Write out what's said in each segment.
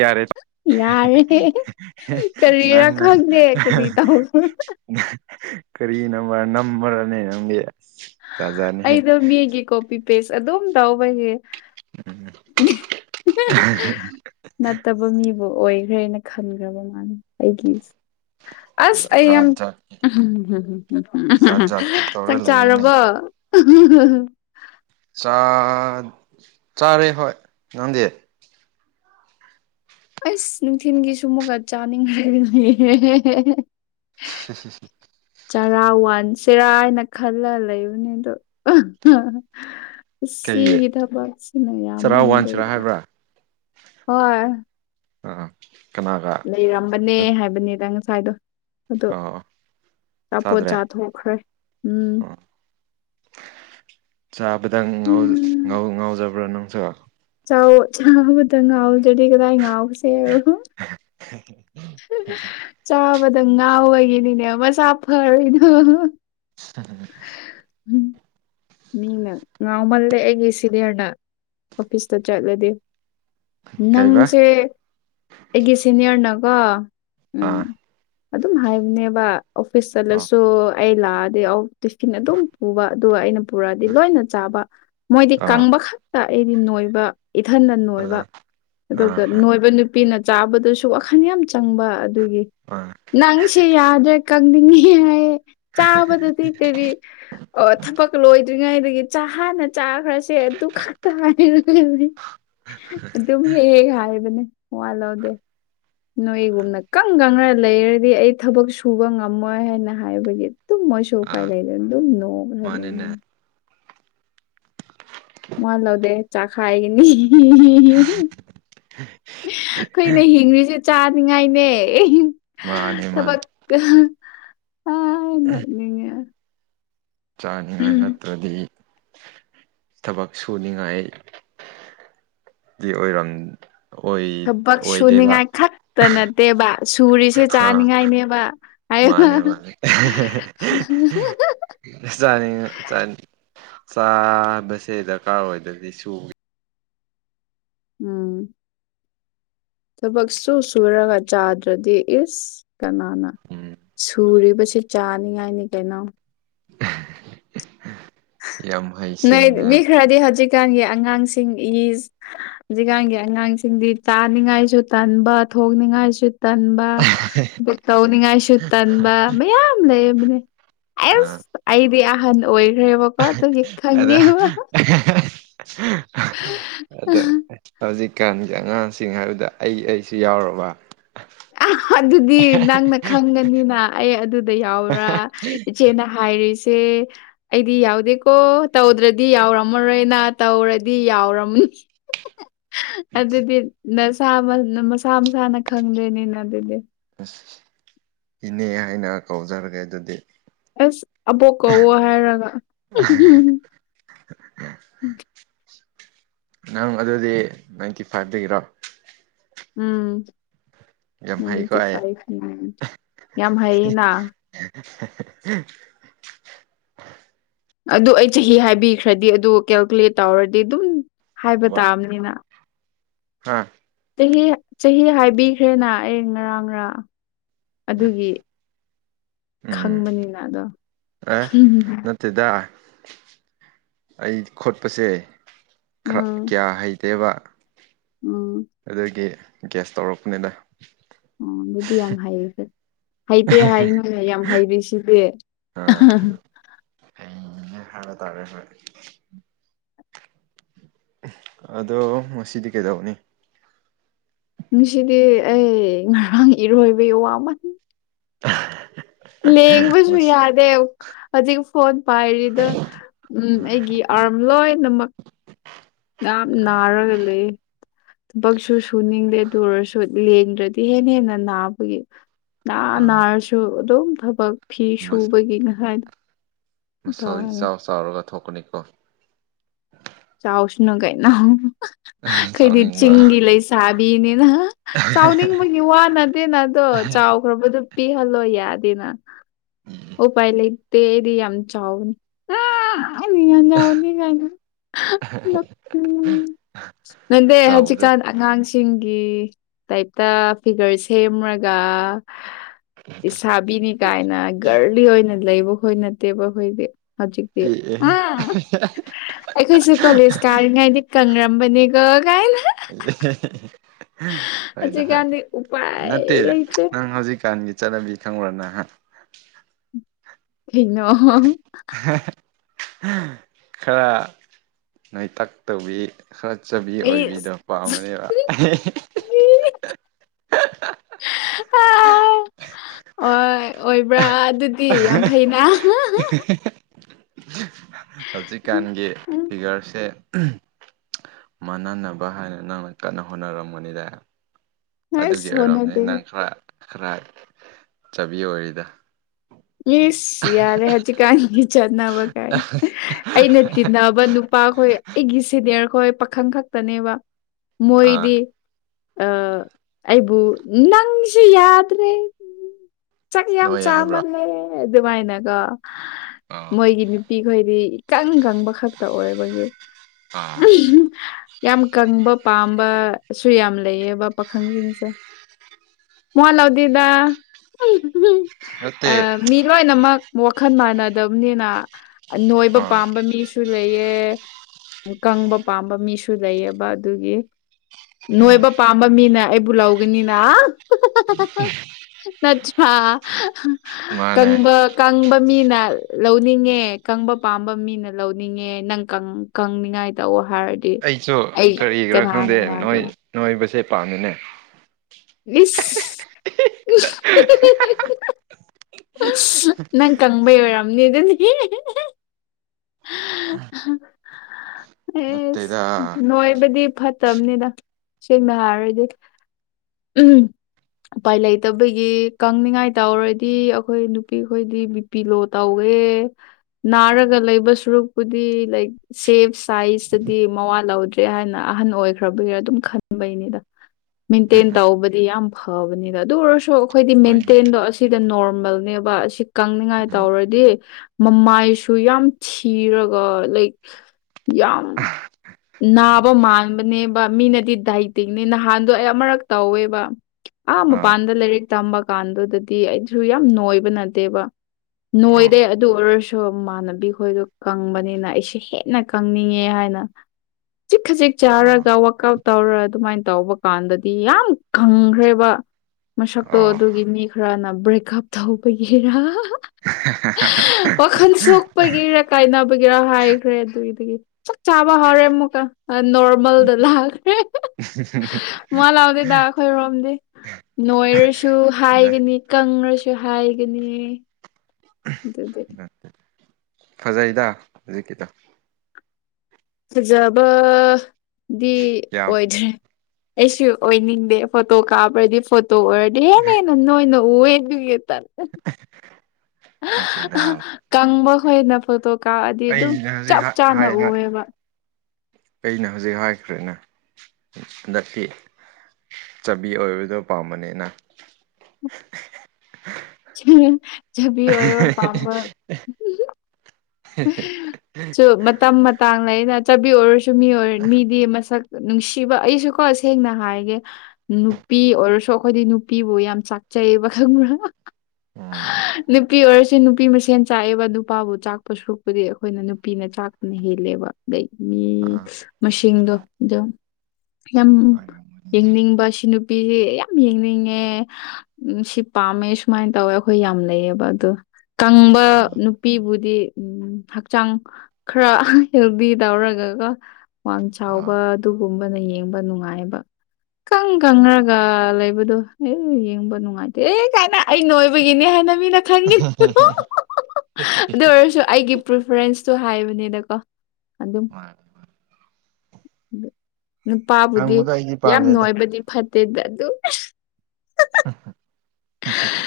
ꯌꯥꯔꯦ ꯌꯥꯔꯦ ꯀꯔꯤꯔꯥ ꯅꯟꯅ ꯈꯪꯗꯦ ꯀꯔꯤ ꯇꯧꯕ꯭ꯔꯥ ꯀꯔꯤꯅꯝꯕ ꯅꯝꯃꯔꯅꯦ ꯅꯪꯒ ꯑꯩꯗꯣ ꯃꯤꯒꯤ ꯀꯣꯄꯤ ꯄꯦꯁ ꯑꯗꯨꯝ ꯇꯧꯕꯒꯤꯦ ꯎꯝ ꯅꯠꯇꯕ ꯃꯤꯕꯨ ꯑꯣꯏ ꯈ꯭ꯔꯦꯅ ꯈꯟꯈ꯭ꯔꯕ ꯃꯥꯂ ꯑꯩꯒꯤ ꯑꯁ ꯑꯩ ꯌꯥꯝ ꯖꯥꯠ ꯖꯥꯠꯀꯤ ꯖꯥꯠ ꯖꯥꯠꯀꯤ ꯇꯧꯔ ꯆꯥꯛ ꯆꯥꯔꯣ ꯂꯩꯔꯦꯅꯦ ꯎ ꯆꯥ ꯆꯥꯔꯦ ꯍꯣꯏ ꯅꯪꯗꯤ ꯑꯁ ꯅꯨꯡꯊꯤꯜꯒꯤ ꯁꯃꯨꯛꯒ ꯆꯥꯅꯤꯡꯉꯦ ꯍ ꯆꯔꯥ ꯋꯥꯟꯁꯤꯔꯥ ꯍꯥꯏꯅ ꯈꯜꯂ ꯂꯩꯕꯅꯦ ꯑꯗꯣ ꯀꯩꯒꯤ ꯁꯤꯍꯤꯗꯥꯕꯥꯗꯁꯤꯅ ꯆꯔꯥ ꯋꯥꯟꯁꯤꯔꯥ ꯌꯥꯝꯃꯟꯕꯩꯗꯤ ꯍꯥꯏꯕ꯭ꯔꯥ ꯍꯣꯏ ꯑ ꯀꯅꯥꯒ ꯅꯦ ꯍꯥꯏꯕꯅꯦꯗ ꯉꯁꯥꯏꯗꯣ ꯑꯗꯣ ꯑꯣ ꯑꯆꯥꯄꯣꯠ ꯆꯥꯗ꯭ꯔꯦ ꯆꯥꯊꯈ꯭ꯔꯦ ꯎꯝ ꯑꯣ ꯆꯥꯕꯗꯪ ꯎꯝ ꯉꯥꯎꯖꯕ꯭ꯔꯥ ꯅꯨꯡꯁ ꯌꯥꯎ ꯆꯥꯕꯨꯗꯪ ꯉꯑꯣ ꯗꯤ ꯀꯗꯥꯏ ꯉꯥꯎꯁꯦ ꯆꯥꯕꯗꯪ ꯉꯥꯎ ꯑꯣꯏꯒꯤꯅꯤꯅꯦ ꯃꯆꯥ ꯐꯔꯣꯏꯅꯣ ꯍ ꯃꯤꯅ ꯉꯥꯎꯃꯜꯂꯦ ꯑꯩꯒꯤ ꯁꯤꯅꯤꯌꯔꯅ ꯑꯣꯐꯤꯁꯇ ꯆꯠꯂꯗꯤ ꯀꯩꯕ ꯅꯪꯁꯦ ꯑꯩꯒꯤ ꯁꯦꯅꯤꯌꯔꯅꯀꯣ ꯎꯝ ꯑꯥ ꯑꯗꯨꯝ ꯍꯥꯏꯕꯅꯦꯕ ꯑꯣꯐꯤꯁ ꯑꯣ ꯆꯠꯂꯁꯨ ꯑꯩ ꯂꯥꯛꯑꯗꯤ ꯑ ꯇꯨꯁꯀꯤꯟ ꯑꯗꯨꯝ ꯄꯨꯕ ꯑꯗꯨꯒ ꯑꯩꯅ ꯄꯨꯔꯛꯑꯗꯤ ꯂꯣꯏꯅ ꯆꯥꯕ ꯃꯣꯏꯗꯤ ꯑꯥ ꯀꯪꯕ ꯈꯛꯇ ꯑꯩꯗꯤ ꯅꯣꯏꯕ ꯏꯊꯟꯗ ꯅꯣꯏꯕ ꯑꯥ ꯑꯗꯨꯒ ꯑꯥ ꯑꯥ ꯅꯣꯏꯕ ꯅꯨ ꯅꯨꯅꯥꯄꯤꯅ ꯆꯥꯕꯗꯨꯁꯨ ꯋꯥꯈꯜ ꯌꯥꯝ ꯆꯪꯕ ꯑꯗꯨꯒꯤ ꯑꯥ ꯅꯪꯁ ꯌꯥꯗ꯭ꯔꯦ ꯅꯤꯡꯉꯤ ꯍꯥꯏꯌꯦ ꯆꯥꯕꯗꯗꯤ ꯀꯗꯤ ꯊꯕꯛ ꯂꯣꯏꯗ꯭ꯔꯤꯉꯩꯗꯒꯤ ꯆ ꯍꯥꯟꯅ ꯆꯥꯈ꯭ꯔꯁꯦ ꯑꯗꯨ ꯈꯛꯇ ꯍꯥꯏꯕꯅꯤ ꯑꯗꯨꯝ ꯍꯦꯛ ꯍꯦꯛ ꯍꯥꯏꯕꯅꯦ ꯋꯥꯠ ꯂꯧꯗꯦ ꯅꯣꯏꯒꯨꯝꯅ ꯀꯪ ꯀꯪꯅ ꯂꯩꯔꯗꯤ ꯑꯩ ꯊꯕꯛ ꯁꯨꯕ ꯉꯝꯃꯣꯏ ꯍꯥꯏꯅ ꯍꯥꯏꯕꯒꯤ ꯇꯨꯝꯃꯁꯨ ꯎ ꯄꯥꯏ ꯂꯩ ꯑꯗꯨ ꯅ ꯂꯩ ꯎ ꯃꯜ ꯂꯗꯦ ꯆꯥ ꯈꯥꯏꯒꯅꯤ ꯑꯩꯈꯣꯏꯅ ꯍꯤꯡꯔꯤꯁꯦ ꯆꯥꯅꯤꯡꯉꯥꯏꯅꯦ ꯃꯥꯅꯦ ꯃꯥꯅꯦ ꯊꯕꯛ ꯑꯅꯤꯡꯉ ꯆꯥꯅꯤꯡꯉꯥꯏ ꯅꯠꯇ꯭ꯔꯗꯤ ꯊꯕꯛ ꯁꯨꯅꯤꯡꯉꯥꯏ ꯒꯤ ꯑꯣꯏꯔꯝ ꯑꯣꯏ ꯊꯕꯛ ꯑꯣꯏꯗꯦꯕ ꯁꯨꯅꯤꯡꯉꯥꯏ ꯈꯛꯇ ꯅꯠꯇꯦꯕ ꯁꯨꯔꯤꯁꯦ ꯑꯥ ꯆꯥꯅꯤꯡꯉꯥꯏꯅꯦꯕ ꯍꯥꯏꯕ ꯃꯥꯅꯦ ꯃꯥꯅꯦ ꯆꯅꯤ ꯆꯅꯤ ꯆꯥꯕꯁꯦ ꯗꯔꯀꯥꯔ ꯑꯣꯏꯗꯗꯤ ꯁꯨ ꯎꯝ ꯊꯕꯛ ꯁꯨ ꯁꯨꯔꯒ ꯆꯥꯗ꯭ꯔꯗꯤ ꯏꯁ ꯀꯅꯥꯅ ꯎꯝ ꯊꯨꯔꯤꯕꯁꯤ ꯆꯥꯅꯤꯉꯥꯏꯅꯤ ꯀꯩꯅꯣ ꯌꯥꯝ ꯅ ꯃꯤ ꯍꯩꯁꯤꯡꯅ ꯈꯔꯗꯤ ꯍꯥꯖꯤꯛ ꯍꯧꯖꯤꯛꯀꯥꯟꯒꯤ ꯑꯉꯥꯡꯁꯤꯡ ꯍꯧꯖꯤꯛꯀꯥꯟꯒꯤ ꯑꯉꯥꯡꯁꯤꯡꯗꯤ ꯆꯥꯅꯤꯡꯉꯥꯏꯁꯨ ꯇꯥꯟꯕ ꯊꯣꯛꯅꯤꯡꯉꯥꯏꯁꯤ ꯇꯟꯕ ꯑ ꯇꯧꯅꯤꯡꯉꯥꯏꯁꯨ ꯇꯟꯕ ꯃꯌꯥꯝ ꯂꯩꯕꯅꯦ ꯑꯥ ꯑꯦꯁ ꯑꯩꯗꯤ ꯑꯍꯟ ꯑꯣꯏꯈ꯭ꯔꯦꯕ ꯑꯗ ꯑꯗ ꯍꯧꯖꯤꯛ ꯍꯧꯖꯤꯀꯥꯟꯒꯤ ꯑꯉꯥꯡꯁꯤꯡ ꯍꯥꯏꯕꯗ ꯑꯩ ꯑꯩꯁꯨ ꯌꯥꯎꯔꯕ ꯑ ꯑꯗꯨꯗꯤ ꯅꯪꯅ ꯈꯪꯒꯅꯤꯅ ꯑꯩ ꯑꯗꯨꯗ ꯌꯥꯎꯔꯥ ꯏꯆꯦꯅ ꯍꯥꯏꯔꯤꯁꯦ ꯁꯦ ꯑꯩꯗꯤ ꯌꯥꯎꯗꯦꯀꯣ ꯇꯧꯗ꯭ꯔꯗꯤ ꯌꯥꯎꯔꯝꯃꯔꯣꯏꯅ ꯇꯧꯔꯗꯤ ꯌꯥꯎꯔꯝꯃꯅꯤ ꯑꯗꯨꯗꯤ ꯅꯁꯥ ꯃꯁꯥ ꯃꯁꯥꯅ ꯈꯪꯗꯦꯅꯤꯅ ꯑꯗꯨꯗꯤ ꯏꯅꯦ ꯍꯥꯏꯅ ꯀꯧꯖꯔꯒꯦ ꯑꯗꯨꯗꯤ ꯑꯁ ꯑꯕꯣꯛ ꯀꯧꯋ ꯍꯥꯏꯔꯒ ꯎꯝ ꯅꯪ ꯑꯗꯨꯗꯤ ꯅꯥꯏꯟꯇꯤ ꯐꯥꯏꯚꯇꯒꯤꯔꯣ ꯎꯝ ꯌꯥꯝ ꯍꯩꯀꯣ ꯅꯥꯏꯟꯇꯤ ꯑꯩ ꯐꯥꯏꯚ ꯍꯟ꯭ꯔꯦ ꯌꯥꯝ ꯍꯥꯏꯌꯦꯅ ꯎꯝ ꯑꯗꯨ ꯑꯩ ꯆꯍꯤ ꯍꯥꯏꯕꯤꯈ꯭ꯔꯗꯤ ꯑꯗꯨ ꯀꯦꯜꯀꯨꯂꯦꯠ ꯇꯧꯔꯗꯤ ꯑꯗꯨꯝ ꯍꯥꯏꯕ ꯇꯥꯕꯅꯤꯅ ꯍꯥꯥ ꯆꯍꯤ ꯆꯍꯤ ꯍꯥꯏꯕꯤꯈ꯭ꯔꯦꯅ ꯑꯩ ꯉꯔꯥꯡ ꯉꯔꯥꯡ ꯑꯗꯨꯒꯤ ꯎꯝ ꯈꯪꯕꯅꯤꯅ ꯑꯗꯣ ꯑꯦ ꯅꯠꯇꯦꯗ ꯑꯩ ꯈꯣꯠꯄꯁꯦ ꯎꯝ ꯀꯌꯥ ꯍꯩꯇꯦꯕ ꯎꯝ ꯑꯗꯨꯒꯤ ꯒ꯭ꯌꯥꯁ ꯇꯧꯔꯛꯄꯅꯤꯗ ꯑꯣ ꯑꯗꯨꯗꯤ ꯌꯥꯝ ꯍꯩꯌꯦ ꯍꯩꯇꯦ ꯍꯥꯏꯅꯣꯅꯦ ꯌꯥꯝ ꯍꯩꯔꯤ ꯁꯤꯗꯤꯦ [unintelligible] ꯍ ꯍꯥꯏꯔꯦ ꯇꯥꯔꯦ ꯐꯣꯏ ꯑꯗꯣ ꯉꯁꯤꯗꯤ ꯀꯩꯗꯧꯕꯅꯤ ꯁꯤꯗꯤ ꯑꯩ ꯉꯔꯥꯡ ꯏꯔꯣꯏꯕꯒꯤ ꯋꯥꯃ [unintelligible] ꯂꯦꯡꯕꯁꯨ ꯃꯁ ꯌꯥꯗꯦ ꯍꯧꯖꯤꯛ ꯐꯣꯟ ꯄꯥꯏꯔꯤꯗ ꯎꯝ ꯑꯩꯒꯤ ꯑꯣꯏꯔꯝꯂꯣꯏ ꯅꯃꯛ ꯌꯥꯝ ꯎꯝ ꯅꯥꯔꯒ ꯂꯩ ꯊꯕꯛꯁꯨ ꯁꯨꯅꯤꯡꯗꯦ ꯑꯗꯨ ꯑꯣꯏꯔꯁꯨ ꯂꯦꯡꯗ꯭ꯔꯗꯤ ꯍꯦꯟꯅ ꯍꯦꯟꯅ ꯅꯥꯕꯒꯤ ꯅꯥ ꯑꯥ ꯅꯥꯔꯁꯨ ꯑꯗꯨꯝ ꯊꯕꯛ ꯐꯤ ꯃꯁ ꯁꯨꯕꯒꯤ ꯉꯥꯏꯅ ꯃꯁꯜ ꯏ ꯆꯥꯎ ꯆꯥꯎꯔꯒ ꯊꯣꯛꯀꯅꯤꯀꯣ ꯆꯥꯎꯥꯎꯁꯅ ꯀꯩꯅ ꯎ ꯍꯥꯏꯩꯗꯤ ꯆꯤꯡꯒꯤ ꯂꯩꯁꯥꯕꯤꯅꯤꯅ ꯆꯥꯎꯅꯤꯡꯕꯒꯤ ꯋꯥꯅꯗꯦꯅ ꯑꯗꯣ ꯆꯥꯎ ꯈꯕꯗꯨ ꯄꯤꯍꯜꯂꯣ ꯌꯥꯗꯦꯅ ꯑꯣ ꯄꯥꯏ ꯂꯩꯇꯗꯤ ꯌꯥꯝ ꯆꯥꯕꯅꯤ ꯅꯤꯖꯎꯗꯤ ꯀꯅꯤ ꯎ ꯅꯗꯦ ꯍꯖꯤ ꯆꯥꯎꯕꯗꯣ ꯀꯥꯡꯁꯤ ꯁꯤꯡꯒꯤ ꯇꯥꯏꯞꯇ ꯐꯤꯒꯔ ꯁꯦꯝꯔꯒ ꯁꯥꯕꯤꯅꯤ ꯀꯥꯏꯅ ꯒꯔꯂꯤ ꯑꯣꯏꯅ ꯂꯩꯕꯈꯣꯏ ꯅꯠꯇꯦꯕꯈꯣꯏꯗꯤ ꯍꯧꯖꯤꯛꯇꯤ ꯑꯦ ꯑꯦ ꯑꯩꯈꯣꯏꯁꯨꯦ ꯀꯣꯂꯦꯖ ꯀꯥꯔꯤꯉꯥꯏꯗꯤ ꯀꯪꯔꯝꯕꯅꯦꯒ ꯀꯥꯏꯅ ꯍꯣꯏꯗ ꯍꯣꯏ ꯍꯧꯖꯤꯛꯀꯥꯟꯗꯤ ꯎꯄꯥꯏ ꯅꯠꯇꯦ ꯂꯩꯇ꯭ꯔꯦ ꯅꯪ ꯍꯧꯖꯤꯛꯀꯥꯟꯒꯤ ꯆꯠꯅꯕꯤ ꯈꯪꯕ꯭ꯔꯅ ꯊꯩꯅꯣ ꯈꯔ ꯅꯣꯏꯇꯥꯛ ꯇꯧꯕꯤ ꯈꯔ ꯆꯕꯤ ꯏꯁ ꯑꯣꯏꯕꯤꯗꯣ ꯄꯥꯝꯕꯅꯦꯕ ꯑ ꯍ ꯑꯣꯏꯕ꯭ꯔꯥ ꯑꯗꯨꯗꯤ ꯌꯥꯝ ꯐꯩꯅꯦ ꯍꯧꯖꯤꯛꯀꯥꯟꯒꯤ ꯐꯤꯒꯔꯁꯦ ꯃꯥꯟꯅꯅꯕ ꯍꯥꯏꯅ ꯅꯪꯅ ꯀꯟꯅ ꯍꯣꯠꯅꯔꯝꯕꯅꯤꯗ ꯑꯗꯨꯒꯤ ꯑꯁ ꯑꯣꯏꯔꯝꯅꯦ ꯍꯣꯠꯅꯗꯦꯗ ꯅꯪ ꯈꯔ ꯈꯔ ꯆꯥꯕꯤ ꯑꯣꯏꯔꯤꯗ ꯃꯤꯁ ꯌꯥꯔꯦ ꯍꯧꯖꯤꯛꯀꯥꯟꯒꯤ ꯆꯠꯅꯕ ꯀꯥꯏ ꯑꯩꯅ ꯇꯤꯟꯅꯕ ꯅꯨꯄꯥ ꯏꯄꯥꯈꯣꯏ ꯑꯩꯒꯤ ꯁꯦꯅꯤꯌꯔꯈꯣꯏ ꯄꯥꯈꯪ ꯈꯛꯇꯅꯦꯕ ꯑꯥ ꯃꯣꯏꯗꯤ ꯑ ꯑꯩꯕꯨ ꯅꯪꯁꯨ ꯌꯥꯗ꯭ꯔꯦ ꯆ ꯌꯥꯝ ꯅꯣꯏ ꯆꯥꯃ ꯍꯥꯏꯕ꯭ꯔꯣ ꯑꯦ ꯑꯗꯨꯃꯥꯏꯅꯀꯣ ꯑꯥ ꯃꯣꯏꯒꯤ ꯅꯨꯄꯤ ꯈꯣꯏꯗꯤ ꯏꯀꯪ ꯈꯪ ꯑꯃꯈꯛꯇ ꯑꯣꯏꯕꯒꯤ ꯑꯥ ꯌꯥꯝ ꯀꯪꯕ ꯄꯥꯝꯕꯁꯨ ꯌꯥꯝ ꯂꯩꯌꯦꯕ ꯄꯥꯈꯪꯁꯤꯡꯁꯦ ꯃꯉ ꯂꯧꯥꯎꯗꯦꯗ ꯅꯠꯇꯦ ꯃꯤ ꯂꯣꯏꯅꯃꯛ ꯋꯥꯈꯜ ꯃꯥꯟꯅꯗꯕꯅꯤꯅ ꯅꯣꯏꯕ ꯑꯥ ꯄꯥꯝꯕ ꯃꯤꯁꯨ ꯂꯩ ꯂꯩꯌꯦ ꯀꯪꯕ ꯄꯥꯝꯕ ꯃꯤꯁꯨ ꯂꯩꯑꯕ ꯑꯗꯨꯒꯤ ꯎꯝ ꯅꯣꯏꯕ ꯄꯥꯝꯕ ꯃꯤꯅ ꯑꯩꯕꯨ ꯂꯧꯒꯅꯤꯅ ꯍꯥ ꯃꯥꯅꯦ ꯀꯪꯝꯕ ꯀꯪꯝꯕ ꯃꯤꯅ ꯂꯧꯅꯤꯡꯉꯦ ꯀꯪꯕ ꯄꯥꯝꯕ ꯃꯤꯅ ꯂꯧꯅꯤꯡꯉꯦ ꯅꯪ ꯀꯪꯅꯤꯡꯉꯥꯏꯗꯑꯣ ꯑꯩꯁꯨ ꯀꯔꯤ ꯈꯔꯥ ꯈꯪꯗꯦ ꯌꯥꯒꯦ ꯅꯣꯏ ꯅꯣꯏꯕꯁꯦ ꯄꯥꯝꯃꯤꯅꯦ ꯃꯤꯅꯤꯁ ꯑꯁ ꯅꯪ ꯀꯪꯕꯩ ꯑꯣꯏꯔꯝꯅꯤ ꯑꯗꯨꯅꯤ ꯑꯦ ꯅꯠꯇꯦꯗ ꯅꯣꯏꯣꯏꯕꯗꯤ ꯐꯠꯇ ꯇꯕꯅꯤꯅ ꯁꯦꯡꯅ ꯍꯥꯏꯥꯔꯣꯏꯗꯤꯦ ꯎꯝ ꯎꯄꯥꯏ ꯂꯩꯇꯕꯒꯤ ꯀꯪꯅꯤꯡꯉꯥꯏ ꯇꯧꯔꯗꯤ ꯑꯩꯈꯣꯏ ꯅꯨꯄꯤꯈꯣꯏꯗꯤ ꯕꯤꯄꯤꯤ ꯂꯣ ꯇꯧꯒꯩ ꯅꯥꯔꯒ ꯂꯩ ꯁꯨꯔꯨꯛꯄꯨꯗꯤ ꯂꯥꯏꯛ ꯁꯦꯞ ꯁꯥꯏꯖꯇꯗꯤ ꯃꯋꯥ ꯂꯧꯗ꯭ꯔꯦ ꯍꯥꯏꯅ ꯑꯍꯟ ꯑꯣꯏꯈ꯭ꯔꯕꯒꯤꯔ ꯑꯗꯨꯝ ꯈꯟꯕꯩꯅꯤꯗ ꯎꯝ ꯃꯦꯟꯇꯦꯟ ꯎꯝ ꯇꯧꯕꯗꯤ ꯌꯥꯝ ꯐꯕꯅꯤꯗ ꯑꯗꯨ ꯑꯣꯏꯔꯁꯨ ꯑꯩꯈꯣꯏꯗꯤ ꯍꯣꯏꯅꯦ ꯃꯦꯟꯇꯦꯟꯗꯣ ꯑꯁꯤꯗ ꯅꯣꯔ ꯅꯣꯔꯃꯦꯜꯅꯦꯕ ꯑꯁꯤ ꯀꯪꯅꯤꯡꯉꯥꯏ ꯎꯝ ꯇꯧꯔꯗꯤ ꯃꯃꯥꯏꯁꯨ ꯌꯥꯝ ꯊꯤꯔꯒ ꯂꯥꯏꯛ ꯌꯥꯝ ꯅꯥꯕ ꯃꯥꯟꯕꯅꯦꯕ ꯃꯤꯅꯗꯤ ꯗꯥꯏꯇꯤꯡꯅꯦ ꯅꯍꯥꯟꯗꯣ ꯑꯩ ꯑꯃꯔꯛ ꯇꯧꯋꯦꯕ ꯑꯥ ꯃꯄꯥꯟꯗ ꯂꯥꯏꯔꯤꯛ ꯇꯝꯕ ꯀꯥꯟꯗꯨꯗꯗꯤ ꯑꯩꯁꯨ ꯌꯥꯝ ꯅꯣꯏꯕ ꯅꯠꯇꯦꯕ ꯑꯣ ꯅꯣꯏꯗꯦ ꯑꯗꯨ ꯑꯣꯏꯔꯁꯨ ꯃꯥꯟꯅꯕꯤ ꯑꯩꯈꯣꯏꯗꯣ ꯀꯪꯕꯅꯤꯅ ꯑꯩꯁꯨ ꯍꯦꯟꯅ ꯀꯪꯅꯤꯡꯉꯦ ꯍꯥꯏꯅ ꯆꯖꯤꯤꯛ ꯈꯖꯤꯤꯛ ꯑꯥ ꯆꯥꯔꯒ ꯋꯥꯋꯔꯥꯛ ꯑꯥꯎꯠ ꯇꯧꯔ ꯑꯗꯨꯃꯥꯏꯅ ꯇꯧꯕ ꯀꯥꯟꯗꯗꯤ ꯌꯥꯝ ꯈꯪꯈ꯭ꯔꯦꯕ ꯃꯁꯛꯇꯣ ꯑꯣ ꯑꯗꯨꯒꯤ ꯃꯤ ꯈꯔꯅ ꯕ꯭ꯔꯦꯛꯑꯞ ꯇꯧꯕꯒꯤꯔꯥ ꯋꯥꯈꯁꯨ ꯀꯣꯏꯒꯤꯔ ꯀꯥꯏꯅꯕꯒꯤꯔ ꯍꯥꯏꯈ꯭ꯔꯦ ꯑꯗꯨꯒꯤꯗꯒꯤ ꯆꯥꯛ ꯆꯥꯕ ꯍꯧꯥꯎꯔꯦ ꯑꯃꯨꯛꯀ ꯅꯣꯔꯃꯦꯜꯗ ꯂ [inaudible] ꯈꯣꯏꯔꯣꯝꯗꯤꯦ ꯅꯣꯏꯔꯁꯨ ꯑꯗ ꯍꯥꯏꯒꯅꯤ ꯀꯪꯉꯁꯨ ꯁꯨ ꯍꯥꯏꯒꯅꯤ ꯑꯗꯨꯗ ꯑꯗꯨ ꯐꯖꯩꯗ ꯍꯧꯖꯤꯛꯀꯤꯗ ꯐꯖꯕ ꯗꯤ ꯌꯥꯝ ꯑꯣꯏꯗ꯭ꯔꯦ ꯑꯩꯁꯨ ꯑꯣꯏꯅꯤꯡꯗꯦ ꯐꯣꯇꯣ ꯀꯥꯞꯕ꯭ꯔꯗꯤ ꯐꯣꯇꯣ ꯑꯣꯏꯔꯗꯤꯅꯦꯦꯟꯅ ꯅꯣꯏ ꯑꯣꯏꯅ ꯎꯑꯦ ꯑꯗꯨꯦ [inaudible] ꯅꯠꯇꯦꯗ ꯀꯪꯕ ꯍꯣꯏꯅ ꯐꯣꯇꯣ ꯀꯥꯗꯤ ꯑꯗꯨꯝ ꯑꯩꯅ ꯍꯧꯖꯤꯛ ꯆꯞ ꯍꯥꯏ ꯆꯥꯅ ꯍꯥꯏ ꯎꯑꯦꯕ ꯑꯩꯅ ꯍꯧꯖꯤꯛ ꯍꯥꯏꯈ꯭ꯔꯦꯅ ꯅꯠꯇꯦ ꯆꯥꯕꯤ ꯑꯣꯏꯔꯣꯏꯗꯕ ꯄꯥꯝꯕꯅꯤꯅ ꯆꯕꯤ ꯑꯣꯏꯕ ꯄꯥꯝꯕ ꯁꯨ ꯃꯇꯝ ꯃꯇꯥꯡ ꯂꯩꯅ ꯆꯠꯕꯤ ꯑꯣꯏꯔꯁꯨ ꯃꯤ ꯑꯣꯏꯔ ꯃꯤꯗꯤ ꯃꯁꯛ ꯅꯨꯡꯁꯤꯕ ꯑꯩꯁꯨꯀꯣ ꯁꯦꯡꯅ ꯍꯥꯏꯒꯦ ꯅꯨꯄꯤ ꯑꯣꯏꯔꯁꯨ ꯑꯩꯈꯣꯏꯗꯤ ꯅꯨꯄꯤꯕꯨ ꯌꯥꯝ ꯆꯥꯛ ꯆꯩꯕ ꯈꯪꯕ꯭ꯔꯥ ꯎꯝ ꯅꯨꯄꯤ ꯑꯣꯏꯔꯁꯨ ꯅꯨꯄꯤ ꯃꯁꯦꯟ ꯆꯥꯛꯑꯦꯕ ꯅꯨꯄꯥꯕꯨ ꯆꯥꯛ ꯄꯣꯠꯁꯨꯄꯨꯗꯤ ꯑꯩꯈꯣꯏꯅ ꯅꯨꯄꯤꯅ ꯆꯥꯛꯇꯅ ꯍꯦꯜꯂꯦꯕ ꯑꯗꯩ ꯃꯤ ꯑꯥ ꯃꯁꯤꯡꯗꯣ ꯑꯗꯨꯝ ꯌꯥꯝ ꯑꯣꯏꯔꯝꯒꯅꯤꯗ ꯌꯦꯡꯅꯤꯡꯕ ꯁꯤ ꯅꯨꯄꯤꯁꯤ ꯌꯥꯝ ꯌꯦꯡꯅꯤꯡꯉꯦ ꯁꯤ ꯄꯥꯝꯃꯦ ꯁꯨꯃꯥꯏꯅ ꯇꯧꯋꯦ ꯑꯩꯈꯣꯏ ꯌꯥꯝ ꯂꯩꯌꯦꯕ ꯑꯗꯣ ꯀꯪꯕ ꯎꯝ ꯅꯨꯄꯤꯕꯨꯗꯤ ꯎꯝ ꯍꯛꯆꯥꯡ ꯈꯔ ꯍꯦꯜꯗꯤ ꯇꯎꯔꯒꯒ ꯋꯥꯡ ꯑꯥ ꯆꯥꯎꯕ ꯑꯗꯨꯒꯨꯝꯕꯅ ꯌꯦꯡꯕ ꯅꯨꯡꯉꯥꯏꯕ ꯀꯪ ꯈꯪ꯭ꯔꯒ ꯂꯩꯕꯗꯣ ꯍ ꯌꯦꯡꯕ ꯅꯨꯡꯉꯥꯏꯇꯦ ꯑꯦ ꯀꯥꯏꯅ ꯑꯩ ꯅꯣꯏꯕꯒꯤꯅꯤ ꯍꯥꯏꯅ ꯃꯤꯅ ꯈꯪꯉ ꯑꯗꯨ ꯑꯣꯏꯔꯁꯨ ꯑꯩꯒꯤ ꯄ꯭ꯔꯤꯐꯔꯦꯟꯁꯇꯣ ꯍꯥꯏꯕꯅꯤꯗꯀꯣ ꯑꯗꯨꯝ ꯃꯥꯅꯤ ꯅꯨꯄꯥꯕꯨꯗꯤ ꯀꯪꯕꯗꯣ ꯑꯩꯗꯤ ꯌꯥꯝ ꯄꯥꯝꯗꯦꯗ ꯅꯨꯡꯉꯥꯏꯕꯗꯤ ꯐꯠꯇꯦꯗ ꯑꯗꯨ ꯑ ꯑ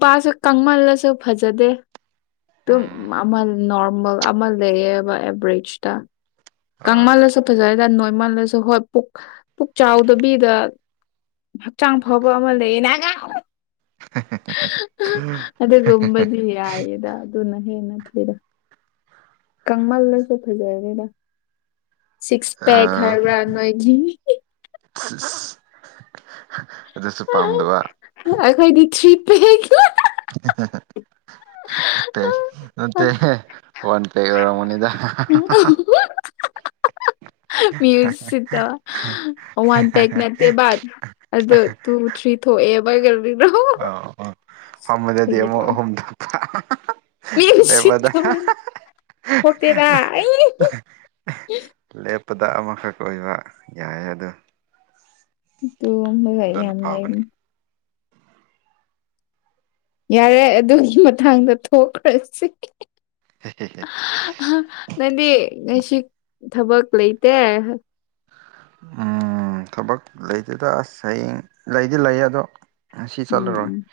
ꯅꯨꯄꯥꯁꯨ ꯀꯪꯃꯜꯂꯁꯨ ꯐꯖꯗꯦ ꯑꯗꯨꯝ ꯎꯝ ꯅꯃꯦ ꯑꯃ ꯂꯩꯕ ꯑꯦꯕꯔꯦꯖꯇ ꯑꯥ ꯀꯃꯜꯁꯨ ꯐꯖ ꯃꯜꯂꯁꯨ ꯍꯣꯏ ꯄꯨꯛ ꯄꯨꯛ ꯆꯥꯎꯗꯕꯤꯗ ꯍꯛꯆꯥꯡ ꯐꯥꯎꯕ ꯑꯃ ꯂꯩꯌꯦꯅ ꯑꯗ ꯀꯝꯕꯗꯤ ꯍꯥꯏꯗ ꯑꯗꯨꯅ ꯍꯦꯟꯅ ꯐꯗ ꯀꯃꯜꯗꯁꯨ ꯐꯖꯔꯦꯗ ꯁꯤꯛꯁ ꯄꯦꯛ ꯑꯥ ꯍꯥꯏꯕ꯭ꯔꯥ ꯅꯣꯏꯒꯤ ꯑꯗꯨꯁꯨ ꯄꯥꯝꯗꯕ ꯄ [unintelligible] ꯠꯇꯦ ꯐꯟ ꯄ ꯑꯣꯏꯔ ꯃꯅꯤꯗ [unintelligible] ꯃ꯭ꯌꯨ ꯁꯤꯠꯇ ꯋꯥꯟ ꯄꯦꯛ ꯅꯠꯇꯦ ꯕꯥꯠ ꯑꯗꯣ ꯇꯨ ꯊ꯭ꯔꯤ ꯊꯣꯛꯑꯦꯕ ꯀꯔꯤꯅꯣ ꯑ ꯐꯗꯗꯤꯃꯣ ꯑꯣꯍꯨꯝꯗ ꯃꯤꯁꯤ ꯊꯥꯕꯅꯤ ꯍꯇꯦꯔ ꯄꯗ ꯑꯃꯈꯛ ꯑꯣꯏꯕ ꯌꯥꯏ ꯑꯣ ꯇꯣ ꯃ ꯌꯥꯝ ꯂꯩ ꯐꯕꯅꯦ ꯌꯥꯔꯦ ꯑꯗꯨꯒꯤ ꯃꯇꯥꯡꯗ ꯊꯣꯛꯈ꯭ꯔꯁꯤ ꯅꯗꯤ ꯉꯁꯤ ꯊꯕꯛ ꯂꯩꯇꯦ ꯎꯝ ꯊꯕꯛ ꯂꯩꯗꯨꯗ ꯑꯁ ꯍꯌꯦꯡ ꯂꯩꯗꯤ ꯂꯩ ꯑꯗꯣ ꯉꯁꯤ ꯆꯠꯂꯔꯣꯏ ꯎꯝ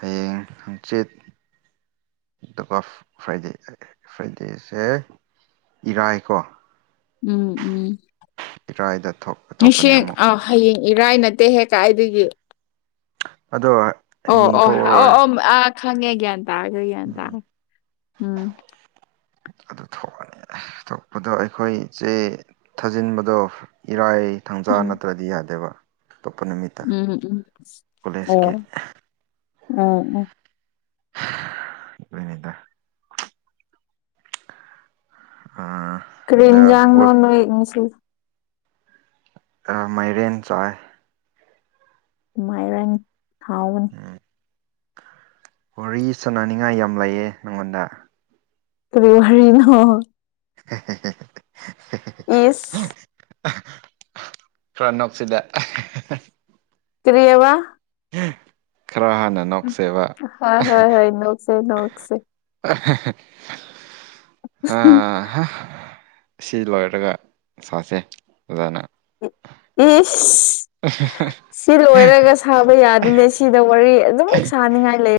ꯍꯌꯦꯡ ꯍꯪꯆꯤꯠ ꯑꯗꯨꯒ ꯐ꯭ꯔꯥꯏꯗꯦ ꯐ꯭ꯔꯥꯏꯗꯦꯁꯦ ꯏꯔꯥꯏꯀꯣ ꯎꯝ ꯎꯝ ꯏꯔꯥꯏꯗ ꯊꯣꯛꯀꯅꯤ ꯃꯤꯁꯦꯡ ꯑꯃꯨꯛ ꯑ ꯍꯌꯦꯡ ꯏꯔꯥꯏꯅ ꯠꯇ ꯍꯦꯛ ꯀꯥꯏꯗꯒꯤ ꯑꯗꯣ ꯑꯣ ꯑꯣ ꯑꯣ ꯌꯦꯡꯊꯣꯛꯎꯔꯣꯏ ꯑꯣ ꯑ ꯈꯪꯉꯦ ꯒ꯭ꯌꯥꯟ ꯇꯥꯔꯒꯣꯏ ꯒ꯭ꯌꯥꯟ ꯎꯝ ꯇꯥꯔꯦ ꯎꯝ ꯑꯗꯨ ꯊꯣꯛꯑꯅꯤ ꯊꯣꯛꯣꯛꯄꯗꯣ ꯑꯩꯈꯣꯏ ꯏ ꯆꯦ ꯊꯥꯖꯤꯟꯕꯗꯣ ꯏꯔꯥꯏ ꯊꯥꯡꯖꯥ ꯎꯝ ꯅꯠꯇ꯭ꯔꯗꯤ ꯌꯥꯗꯦꯕ ꯑꯇꯣꯞꯄ ꯅꯨꯃꯤꯠꯇ ꯎꯝ ꯎꯝ ꯀꯣꯂꯦꯖꯀꯤ ꯑꯣ ꯎꯝ ꯎꯝ ꯏꯅꯤꯗ ꯑꯗ ꯀ꯭ꯔꯤꯝꯖꯥꯥꯡꯅꯁꯤ ꯃꯥꯏꯔꯦꯟ ꯆꯥꯏ ꯃꯥꯏꯔꯦꯟ ꯊꯥꯎꯟ ꯎꯝ ꯋꯥꯔꯤ ꯁꯥꯟꯅꯅꯤꯡꯉꯥꯏ ꯌꯥꯝ ꯂꯩꯑ ꯅꯪꯉꯣꯟꯗ ꯀ ꯋꯥꯔꯤꯅ [inaudible] ꯏꯁ ꯔꯅꯞꯁꯤꯗ ꯀꯔꯤꯌꯥ ꯋꯥ ꯈꯔ ꯍꯥꯟꯅ ꯅꯣꯛꯁꯦꯕ ꯍꯣꯏ ꯍꯣꯏ ꯍꯣꯏ ꯅꯣꯛꯁꯦ ꯅꯣꯛꯁꯦ ꯑꯥ ꯁꯤ ꯂꯣꯏꯔꯒ ꯁꯥꯁꯦ ꯑꯣꯖꯥꯅ ꯎ ꯎꯝ ꯑ ꯁꯤ ꯂꯣꯏꯔꯒ ꯁꯥꯕ ꯌꯥꯗꯤꯅꯦ ꯁꯤꯗ ꯋꯥꯔꯤ ꯑꯗꯨꯝ ꯁꯥꯅꯤꯡꯉꯥꯏ ꯂꯩ